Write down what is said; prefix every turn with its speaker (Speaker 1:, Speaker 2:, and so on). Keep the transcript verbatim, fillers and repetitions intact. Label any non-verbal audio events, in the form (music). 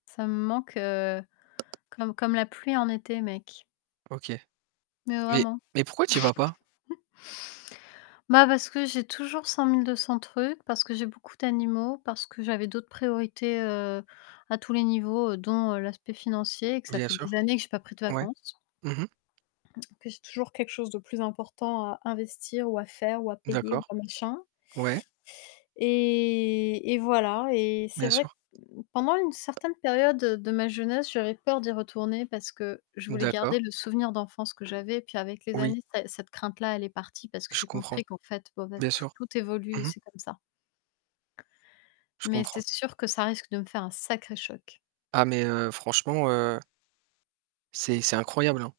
Speaker 1: Ça me manque, heu, comme comme la pluie en été, mec.
Speaker 2: OK.
Speaker 1: Mais
Speaker 2: Mais
Speaker 1: vraiment.
Speaker 2: mais pourquoi tu y vas pas?
Speaker 1: (chuckles) Bah, parce que j'ai toujours cent mille deux cents trucs, parce que j'ai beaucoup d'animaux, parce que j'avais d'autres priorités, heu, à tous les niveaux, heu, dont, heu, l'aspect financier, que ça
Speaker 2: Bien
Speaker 1: fait des
Speaker 2: sûr,
Speaker 1: années que j'ai pas pris de
Speaker 2: ouais.
Speaker 1: vacances
Speaker 2: Mmh mh.
Speaker 1: que j'ai toujours quelque chose de plus important à investir ou à faire ou à payer ou
Speaker 2: D'accord,
Speaker 1: bah machin
Speaker 2: ouais.
Speaker 1: et et voilà et c'est
Speaker 2: Bien sûr.
Speaker 1: vrai, pendant une certaine période de ma jeunesse, j'avais peur d'y retourner parce que je voulais
Speaker 2: D'accord.
Speaker 1: garder le souvenir d'enfance que j'avais. Puis avec les
Speaker 2: Oui.
Speaker 1: années, cet cette crainte-là, elle est partie parce que
Speaker 2: Je
Speaker 1: j'ai
Speaker 2: comprends,
Speaker 1: compris qu'en fait, (unintelligible)
Speaker 2: bien
Speaker 1: tout
Speaker 2: sûr.
Speaker 1: tout évolue et
Speaker 2: Mmh mh.
Speaker 1: c'est comme ça.
Speaker 2: Je
Speaker 1: Mais
Speaker 2: comprends.
Speaker 1: c'est sûr que ça risque de me faire un sacré choc.
Speaker 2: Ah mais heu, franchement, heu c'est c'est incroyable, hein.